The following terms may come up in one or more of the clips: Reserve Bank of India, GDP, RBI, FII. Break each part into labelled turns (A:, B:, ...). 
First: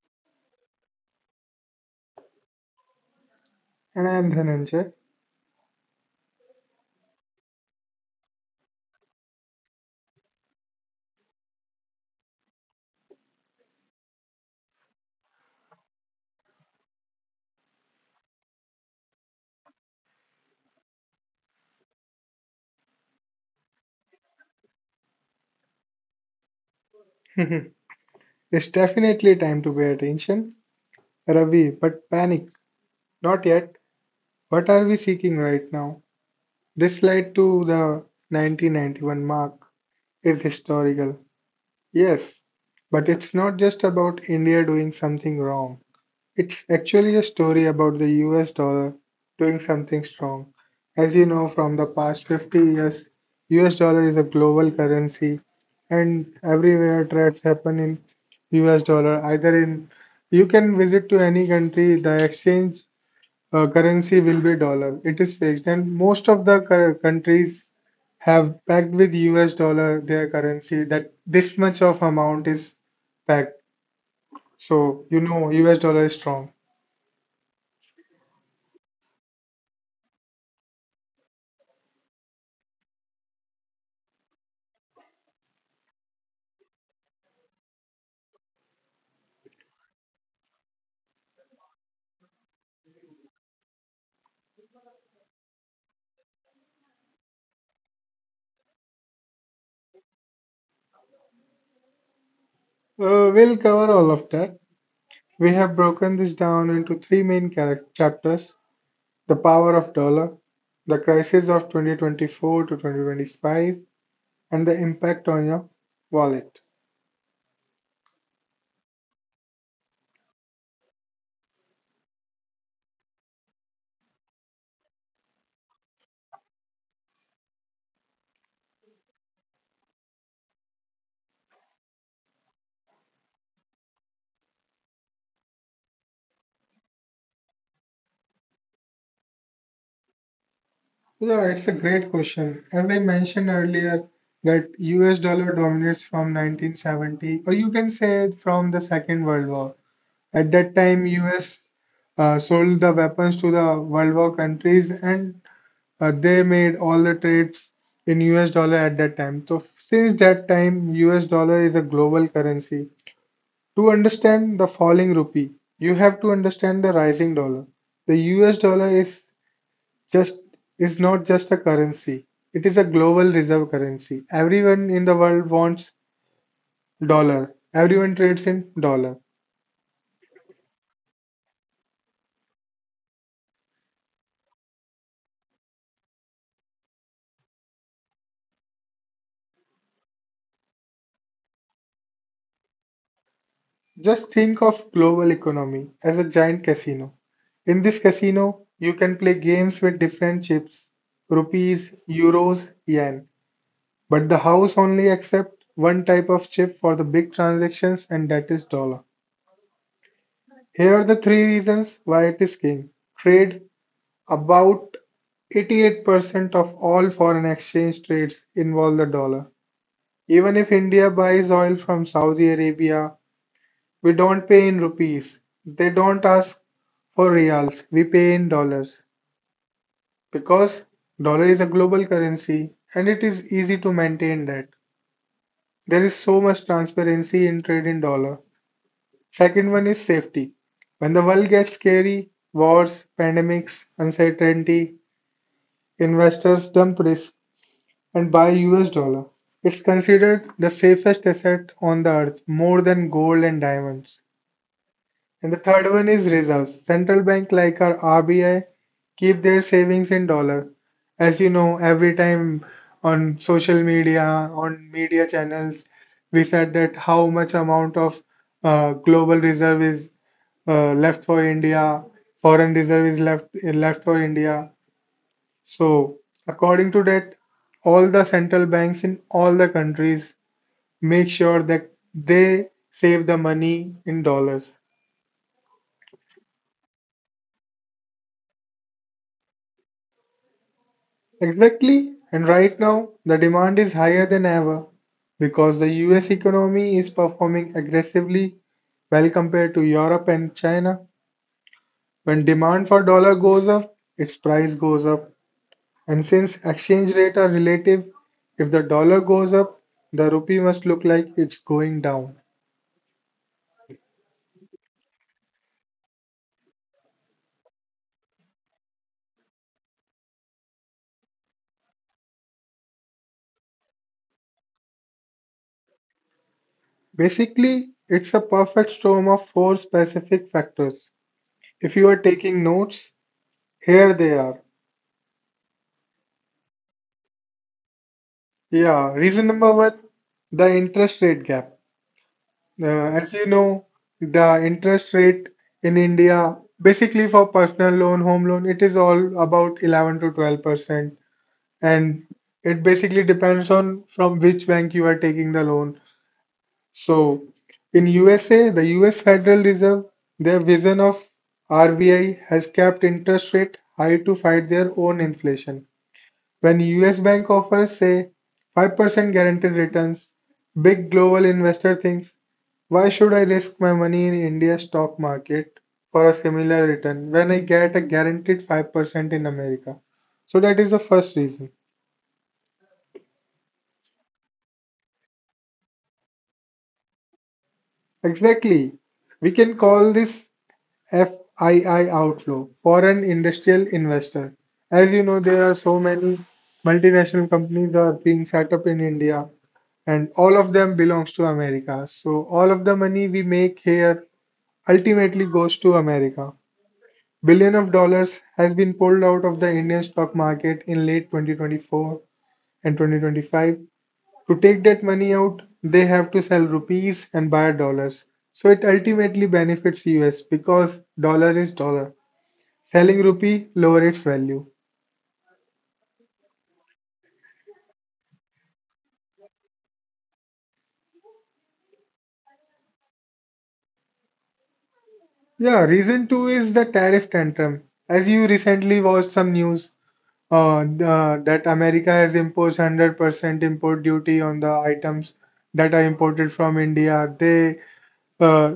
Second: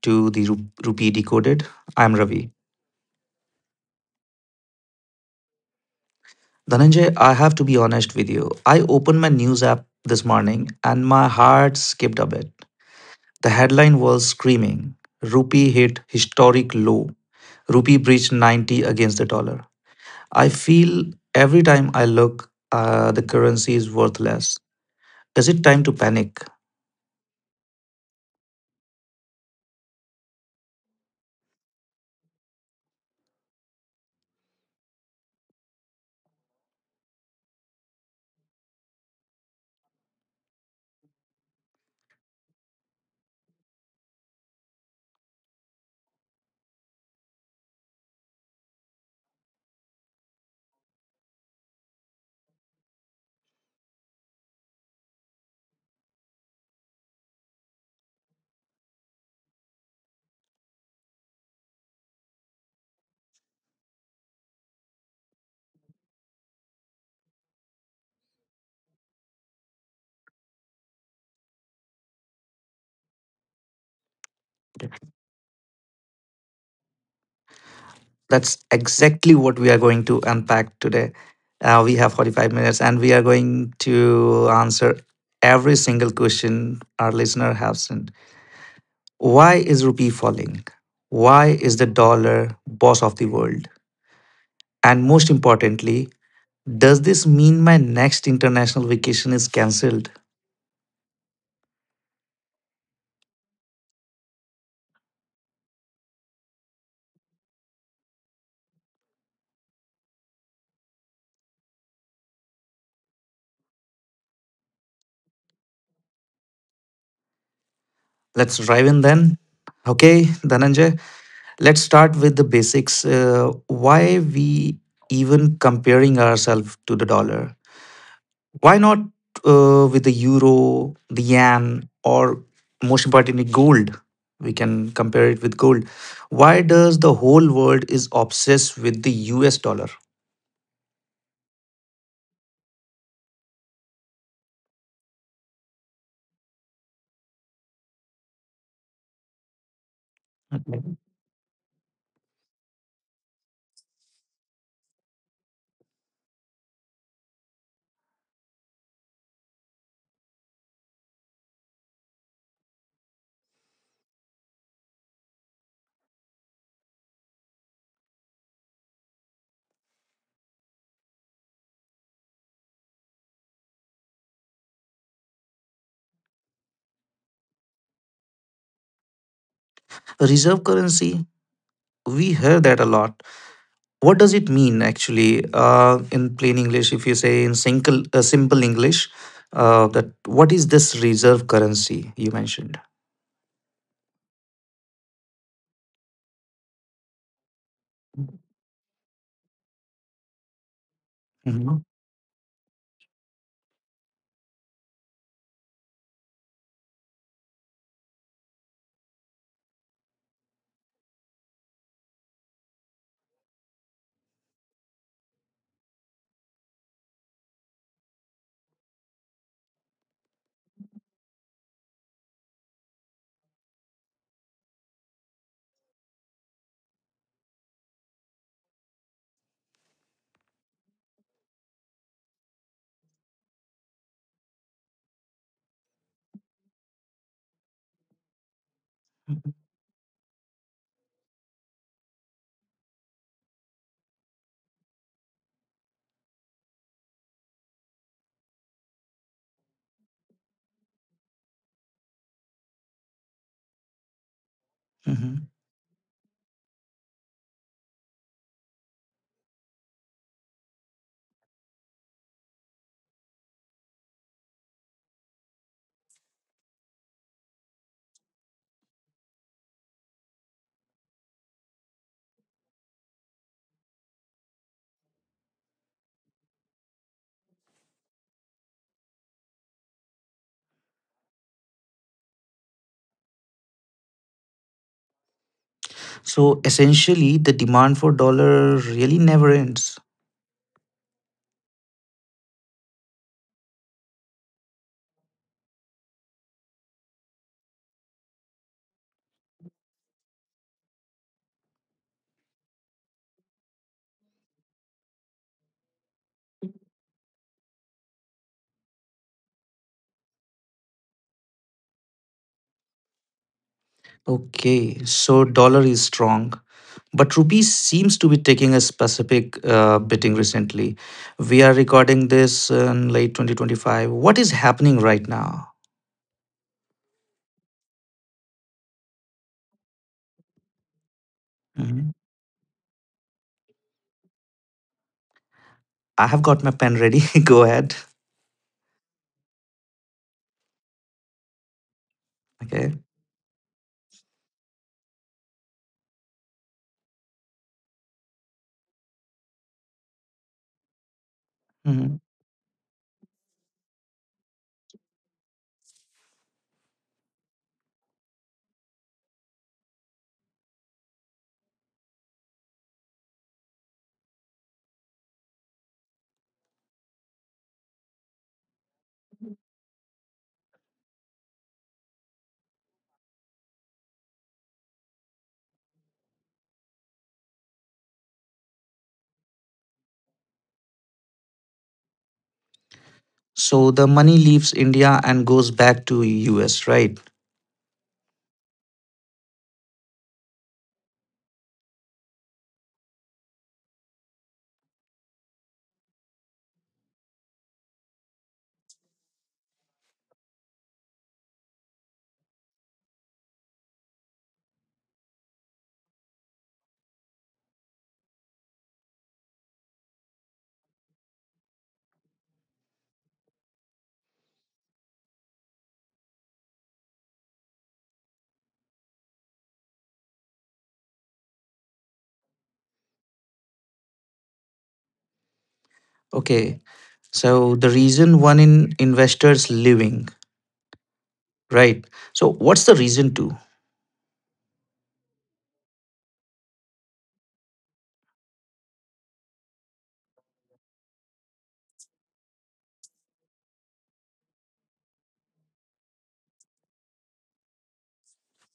A: to the Rupee Decoded. I'm Ravi.
B: And the ninja.
A: Dhananjay, I have to be honest with you. I opened my news app this morning and my heart skipped a bit. The headline was screaming Rupee hit historic low. Rupee breached 90 against the dollar. I feel every time I look, the currency is worthless. Is it time to panic?
B: It's definitely time to pay attention. Ravi, but panic. Not yet. What are we seeking right now? This slide to the 1991 mark is historical. Yes, but it's not just about India doing something wrong. It's actually a story about the US dollar doing something strong. As you know from the past 50 years, US dollar is a global currency and everywhere trades happen in US dollar. Either in you can visit to any country, the exchange currency will be dollar. It is fixed and most of the countries have packed with US dollar their currency that this much of amount is packed. So you know US dollar is strong.
A: That's exactly what we are going to unpack today. We have 45 minutes and we are going to answer every single question our listener has sent. Why is rupee falling? Why is the dollar boss of the world? And most importantly, does this mean my next international vacation is cancelled?
B: We'll cover all of that. We have broken this down into three main chapters the power of dollar, the crisis of 2024 to 2025, and the impact on your wallet.
A: Let's drive in then. Okay, Dhananjay, let's start with the basics. Why we even comparing ourselves to the dollar? Why not with the euro, the yen, or most importantly, gold? We can compare it with gold. Why does the whole world is obsessed with the US dollar?
B: Yeah, it's a great question. As I mentioned earlier, that US dollar dominates from 1970, or you can say from the Second World War. At that
A: Okay.
B: time, US sold the weapons to the World War countries, and they made all the trades in US dollar at that time. So since that time, US dollar is a global currency. To understand the falling rupee, you have to understand the rising dollar. The US dollar is just is not just a currency. It is a global reserve currency. Everyone in the world wants dollar. Everyone trades in dollar.
A: Reserve currency, we hear that a lot. What does it mean actually in plain English? If you say in simple, simple English, that what is this reserve currency you mentioned?
B: Just think of global economy as a giant casino. In this casino, you can play games with different chips,
A: Mhm.
B: rupees, euros, yen. But the house only accepts one type of chip for the big transactions and that is dollar. Here are the three reasons why it is king. Trade. About 88% of all foreign exchange trades involve the dollar. Even if India buys oil from Saudi Arabia, we don't pay in rupees. They don't ask for reals. We pay in dollars because dollar is a global currency and it is easy to maintain that. There is so much transparency in trade in dollar. Second one is safety. When the world gets scary, wars, pandemics, uncertainty, investors dump risk and buy US dollar. It's considered the safest asset on the earth, more than gold and diamonds.
A: Mhm.
B: And the third one is reserves. Central bank like our RBI keep their savings in dollar. As you know, every time on social media, on media channels, we said that how much amount of global reserve is left for India, foreign reserve is left for India. So according to that, all the central banks in all the countries make sure that they save the money in dollars.
A: So essentially, the demand for dollar really never ends.
B: Exactly, and right now the demand is higher than ever because the US economy is performing aggressively well compared to Europe and China. When demand for dollar goes up, its price goes up. And since exchange rate are relative, if the dollar goes up, the rupee must look like it's going down.
A: Okay, so dollar is strong, but rupee seems to be taking a specific beating recently. We are recording this in late 2025. What is happening right now?
B: Basically, it's a perfect storm of four specific factors. If you
A: Mhm.
B: are taking notes, here they are.
A: I have got my pen ready. Go ahead.
B: Yeah, reason number one, the interest rate gap. Uh,
A: Okay.
B: as you know, the interest rate in India, basically for personal loan, home loan, it is all about 11 to 12%.
A: Mhm.
B: And it basically depends on from which bank you are taking the loan. So in USA, the US Federal Reserve, their vision of RBI has kept interest rate high to fight their own inflation. When U.S. Bank offers, say, 5% guaranteed returns, big global investor thinks, why should I risk my money in India's stock market for a similar return when I get a guaranteed 5% in America? So that is the first reason.
A: So the money leaves India and goes back to US, right?
B: Exactly. We can call this FII outflow, foreign industrial investor. As you know, there are so many multinational companies are being set up in India, and all of them belongs to America. So all of the money we make here ultimately goes to America. Billion of dollars has been pulled out of the Indian stock market in late 2024 and 2025. To take that money out, they have to sell rupees and buy dollars. So it ultimately benefits US because dollar is dollar. Selling rupee lowered its value.
A: Okay. So the reason one in investors leaving, right? So what's the reason two?
B: Yeah, reason two is the tariff tantrum. As you recently watched some news that America has imposed 100% import duty on the items that are imported from India. Uh,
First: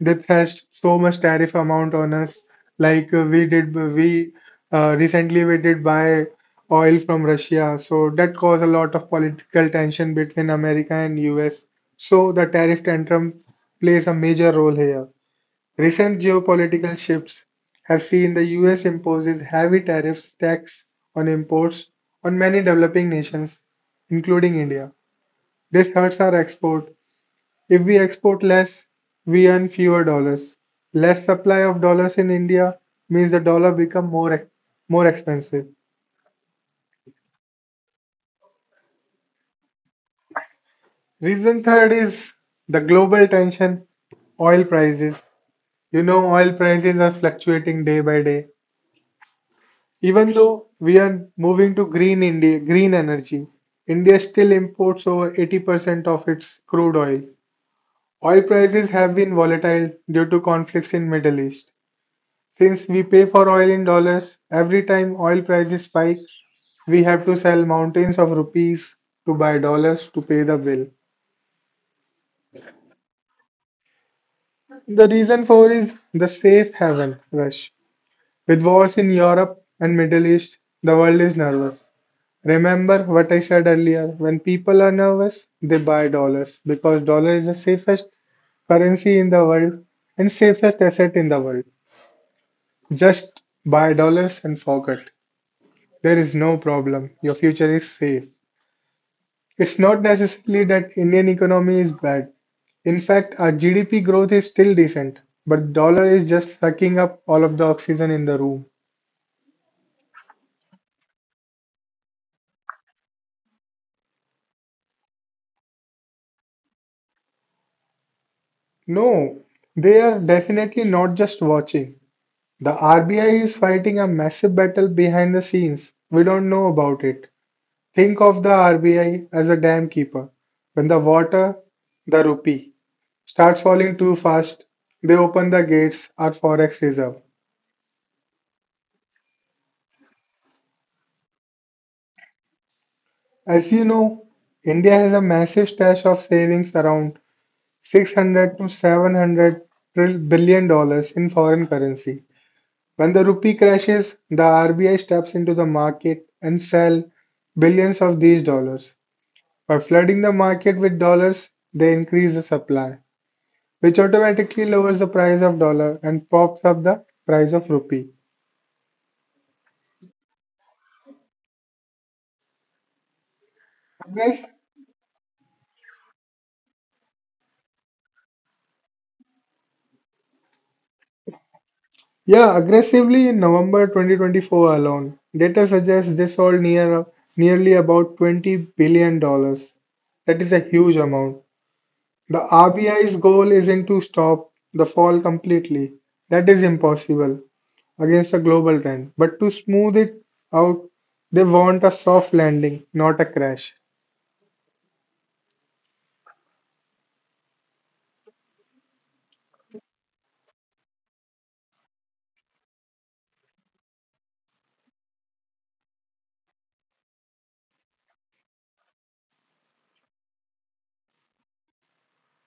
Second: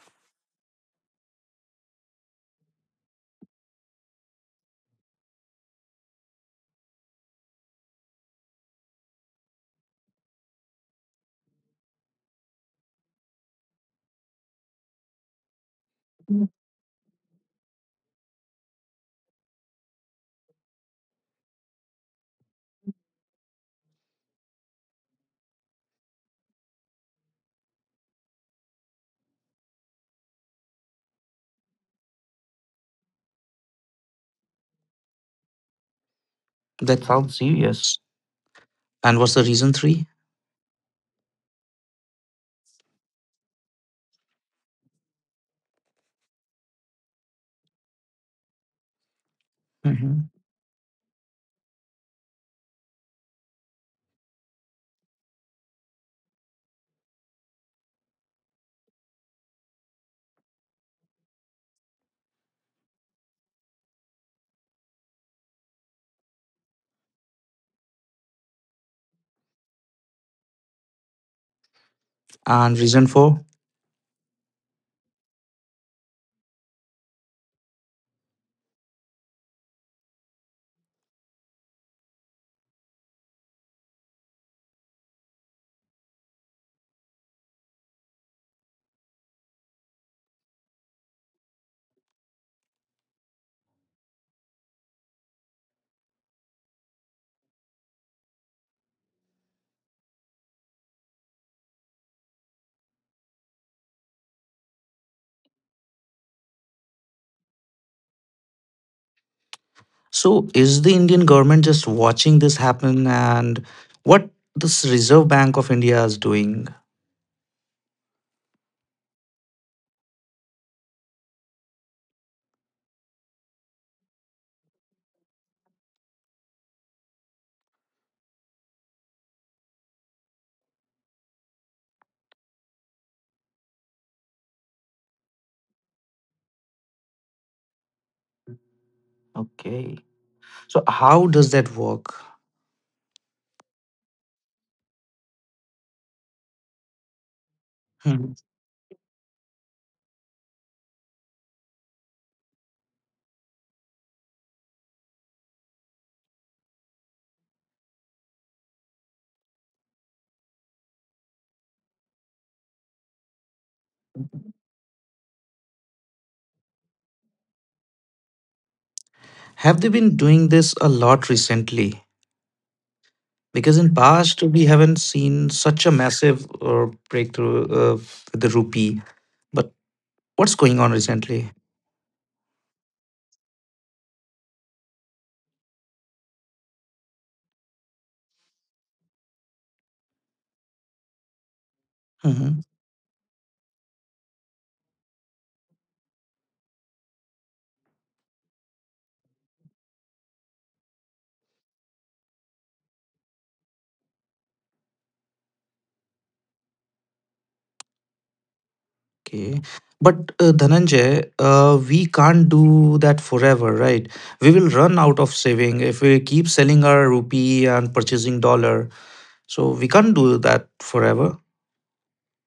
B: they thrashed so much tariff amount on us. Like we did, we recently we did buy oil from Russia, so that caused a lot of political tension between America and US. So the tariff tantrum plays a major role here. Recent geopolitical shifts have seen the US imposes heavy tariffs tax on imports on many developing nations, including India. This hurts our export. If we export less, we earn fewer dollars. Less supply of dollars in India means the dollar become more expensive.
A: That sounds serious. And what's the reason 3?
B: Reason third is the global tension oil prices. You know, oil prices are fluctuating day by day.
A: Mhm.
B: Even though we are moving to green India, green energy, India still imports over 80% of its crude oil. Oil prices have been volatile due to conflicts in Middle East. Since we pay for oil in dollars, every time oil prices spike, we have to sell mountains of rupees to buy dollars to pay the bill.
A: And reason four?
B: The reason for is the safe haven rush. With wars in Europe and Middle East, the world is nervous. Remember what I said earlier, when people are nervous, they buy dollars because dollar is the safest currency in the world and safest asset in the world. Just buy dollars and forget. There is no problem. Your future is safe. It's not necessarily that Indian economy is bad. In fact, our GDP growth is still decent, but dollar is just sucking up all of the oxygen in the room.
A: So, is the Indian government just watching this happen and what this Reserve Bank of India is doing?
B: No, they are definitely not just watching. The RBI is fighting a massive battle behind the scenes. We don't know about it. Think of the RBI as a dam keeper. When the water, the rupee, starts falling too fast, they open the gates, our forex reserve.
A: Okay. So, how does that work?
B: As you know, India has a massive stash of savings around
A: Hmm.
B: 600 to $700 in foreign currency. When the rupee crashes, the RBI steps into the market and sell billions of these dollars. By flooding the market with dollars, they increase the supply, which automatically lowers the price of dollar and pops up the price of rupee.
A: Have they been doing this a lot recently? Because in past
B: Aggress-
A: we haven't seen such a massive breakthrough with the rupee, but what's going on recently?
B: yeah, aggressively in November 2024 alone, data suggests they sold nearly about $20 billion. That is a huge amount. The
A: Mhm.
B: RBI's goal isn't to stop the fall completely, that is impossible against a global trend, but to smooth it out, they want a soft landing, not a crash.
A: Okay, but Dhananjay, we can't do that forever, right? We will run out of saving if we keep selling our rupee and purchasing dollar, so we can't do that forever.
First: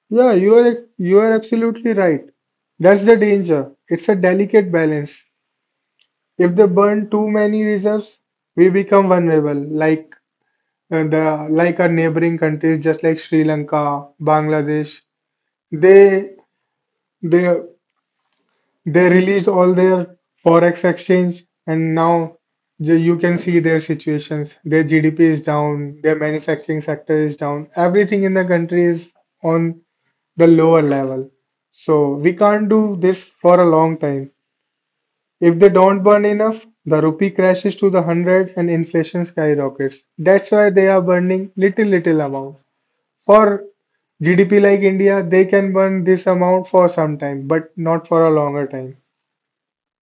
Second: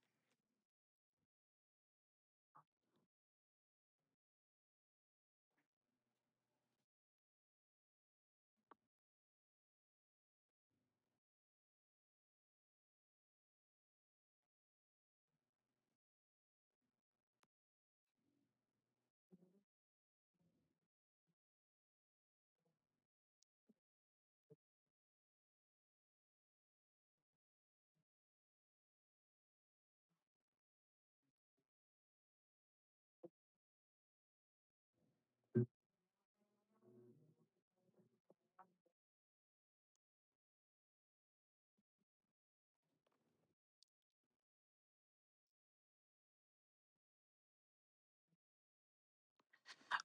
B: Yeah, you are absolutely right. That's the danger. It's a delicate balance. If they burn too many reserves, we become vulnerable, like our neighboring countries, just like Sri Lanka, Bangladesh. They they They released all their forex exchange, and now you can see their situations. Their GDP is down, their manufacturing sector is down, everything in the country is on the lower level. So we can't do this for a long time. If they don't burn enough, the rupee crashes to the 100 and inflation skyrockets. That's why they are burning little, little amounts. For GDP like India, they can burn this amount for some time, but not for a longer time.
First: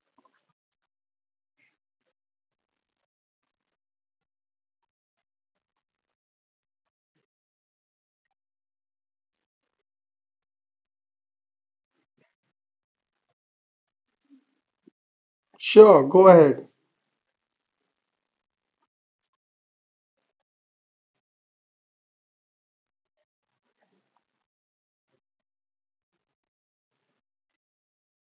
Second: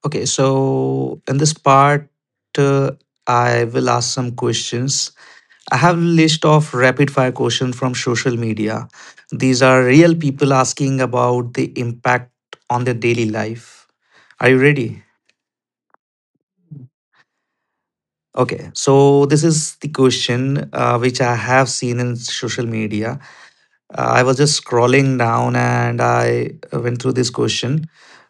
A: Okay so in this part uh, i will ask some questions. I have a list of rapid fire questions from social media. These are real people asking about the impact on their daily life. Are you ready?
B: Sure, go ahead.
A: Okay, so this is the question which I have seen in social media. I was just scrolling down and I went through this question.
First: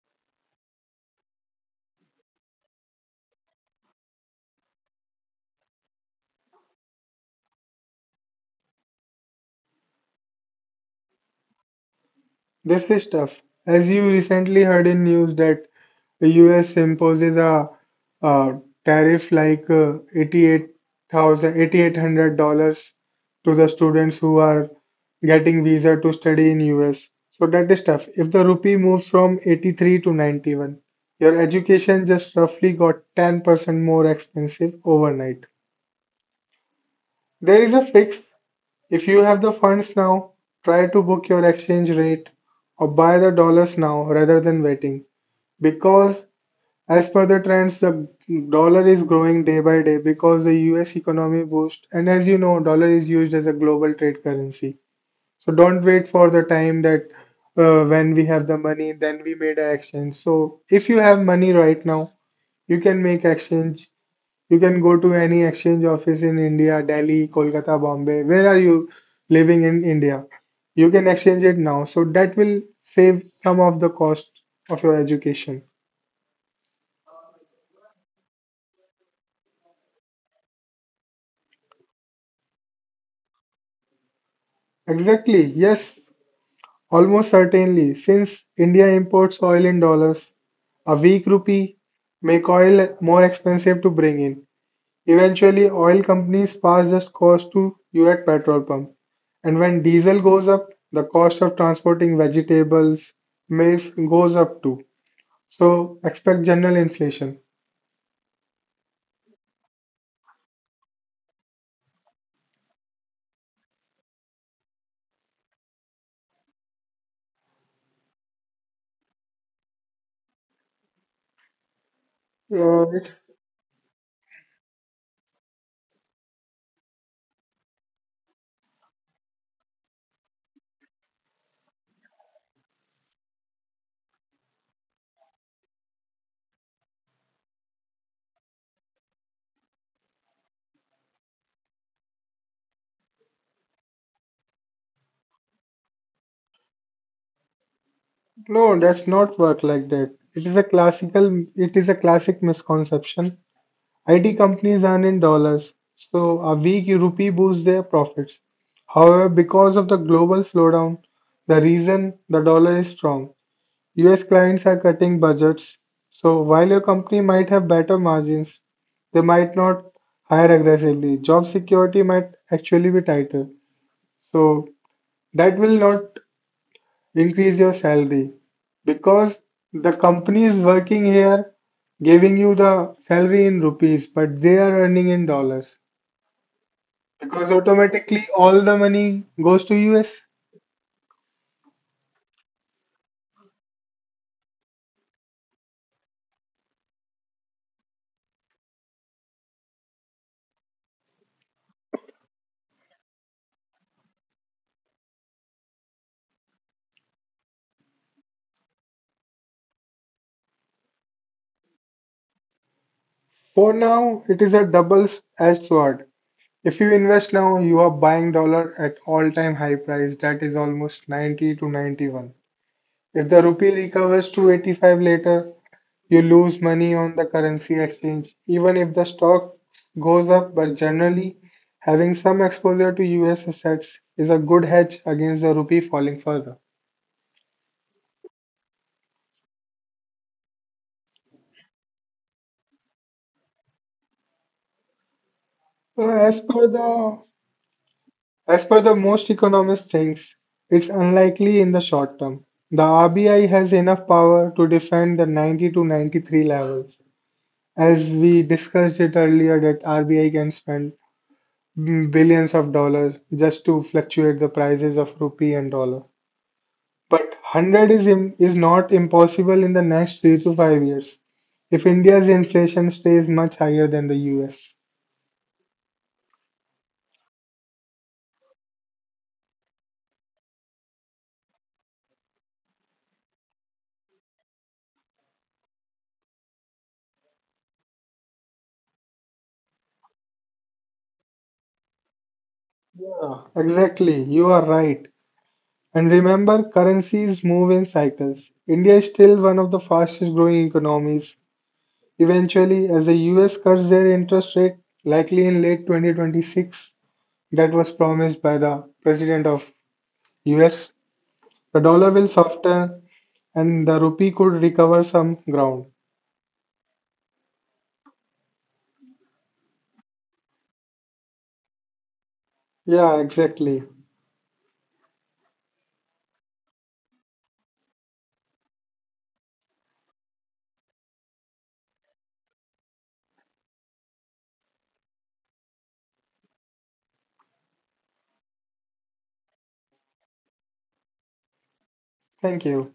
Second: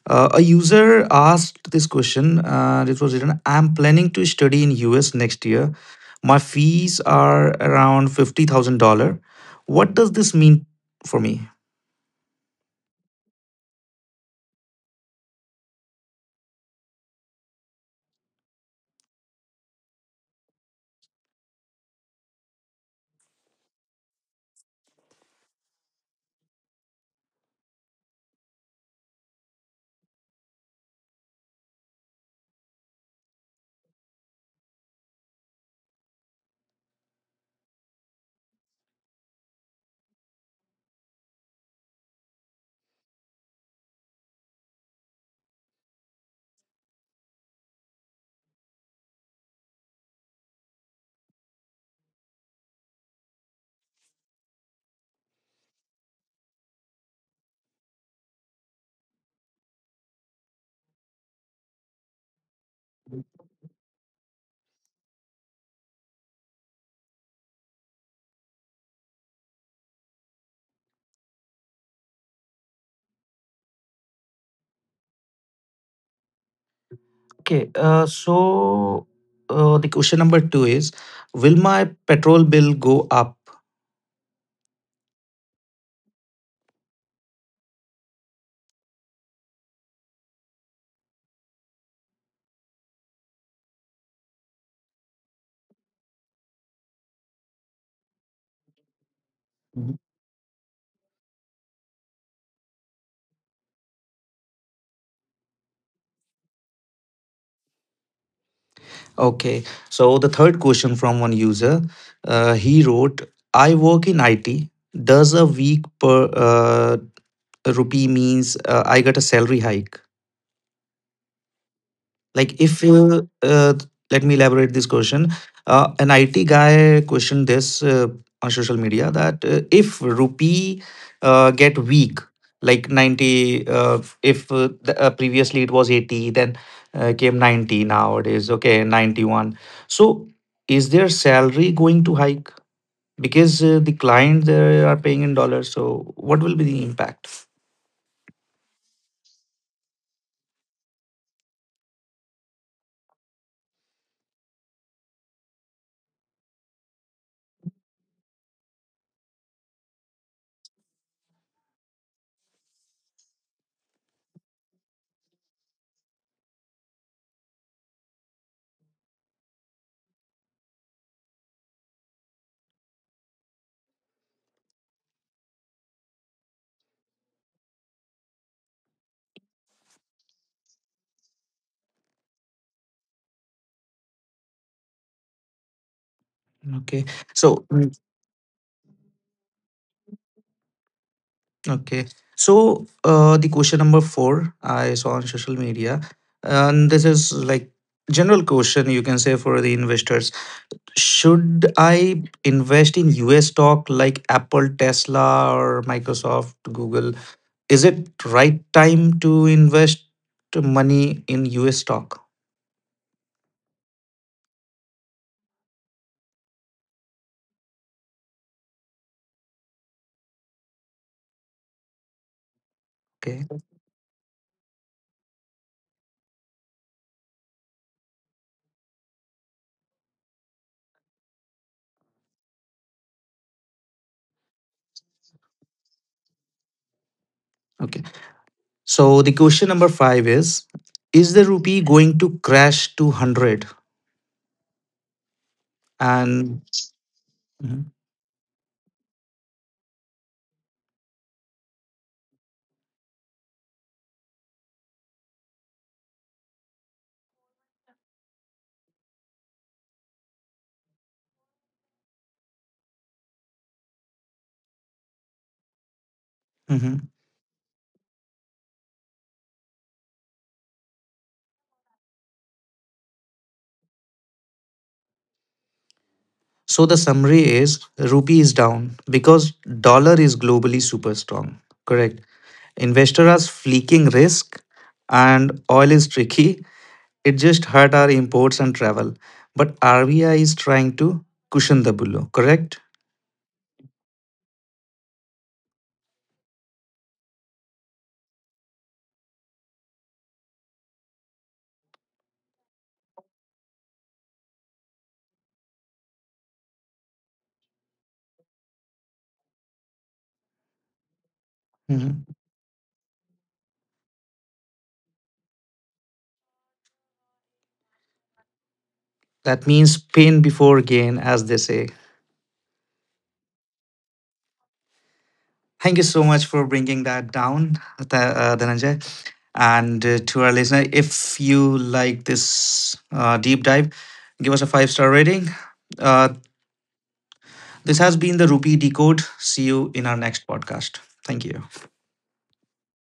A: A user asked this question. It was written, I'm planning to study in US next year. My fees are around $50,000. What does this mean for me?
B: This is tough. As you recently heard in news that the US imposes a, uh tariff like $88,000 to the students who are getting visa to study in US. So that is tough. If the rupee moves from 83 to 91, your education just roughly got 10% more expensive overnight. There is a fix. If you have the funds now, try to book your exchange rate or buy the dollars now rather than waiting. Because, as per the trends, the dollar is growing day by day because the US economy boost. And as you know, dollar is used as a global trade currency. So don't wait for the time that when we have the money, then we made an exchange. So if you have money right now, you can make exchange. You can go to any exchange office in India, Delhi, Kolkata, Bombay. Where are you living in India? You can exchange it now. So that will save some of the cost of your education.
A: Okay, so the question number two is, will my petrol bill go up?
B: Exactly. Yes, almost certainly. Since India imports oil in dollars, a weak rupee make oil more expensive to bring in. Eventually oil companies pass this cost to you at petrol pump. And when diesel goes up, the cost of transporting vegetables, maize goes up too. So expect general inflation.
A: Okay, so the third question from one user, he wrote, I work in IT. Does a week per rupee means I get a salary hike? Like if
B: It's
A: you Let me elaborate this question. An IT guy questioned this on social media that if rupee get weak, like 90, if the, previously it was 80, then came 90 nowadays, okay, 91. So is their salary going to hike? Because the client they are paying in dollars, so what will be the impact?
B: no, that's not work like that. It is a classic misconception. IT companies earn in dollars, so a weak rupee boosts their profits. However, because of the global slowdown, the reason the dollar is strong, US clients are cutting budgets, so while your company might have better margins, they might not hire aggressively. Job security might actually be tighter. So that will not increase your salary because the company is working here giving you the salary in rupees, but they are earning in dollars
A: Okay,
B: because
A: so
B: automatically all the money goes to US.
A: okay. So, the question number four I saw on social media, and this is like general question you can say for the investors. Should I invest in US stock like Apple, Tesla, or Microsoft, Google? Is it right time to invest money in US stock?
B: For now, it is a double-edged sword. If you invest now, you are buying dollar at all-time high price that is almost 90 to 91. If the
A: Okay.
B: rupee recovers to 85 later, you lose money on the currency exchange even if the stock goes up, but generally having some exposure to US assets is a good hedge against the rupee falling further.
A: Okay. So the question number five is: is the rupee going to crash to hundred?
B: So as
A: And
B: per the
A: Mhm.
B: as per the most economists thinks, it's unlikely in the short term. The RBI has enough power to defend the 90 to 93 levels. As we discussed it earlier, that RBI can spend billions of dollars just to fluctuate the prices of rupee and dollar.
A: Mhm.
B: But 100 is not impossible in the next 3 to 5 years if India's inflation stays much higher than the US.
A: So the summary is rupee is down because dollar is globally super strong. Correct. Investor are fleeking risk and oil is tricky. It just hurt our imports and travel. But RBI is trying to cushion the blow. Correct.
B: Yeah, exactly. You are right. And remember, currencies move in cycles. India is still one of the fastest growing economies. Eventually, as the US cuts their interest rate, likely in late 2026, that was promised by the president of US, the dollar
A: Mhm.
B: will soften and the rupee could recover some ground.
A: That means pain before gain, as they say.
B: Yeah, exactly.
A: Thank you so much for bringing that down, Dhananjay. And to our listener, if you like this deep dive, give us a five-star rating. Uh, This has been the Rupee Decode. See you in our next podcast. Thank you.
B: Thank you.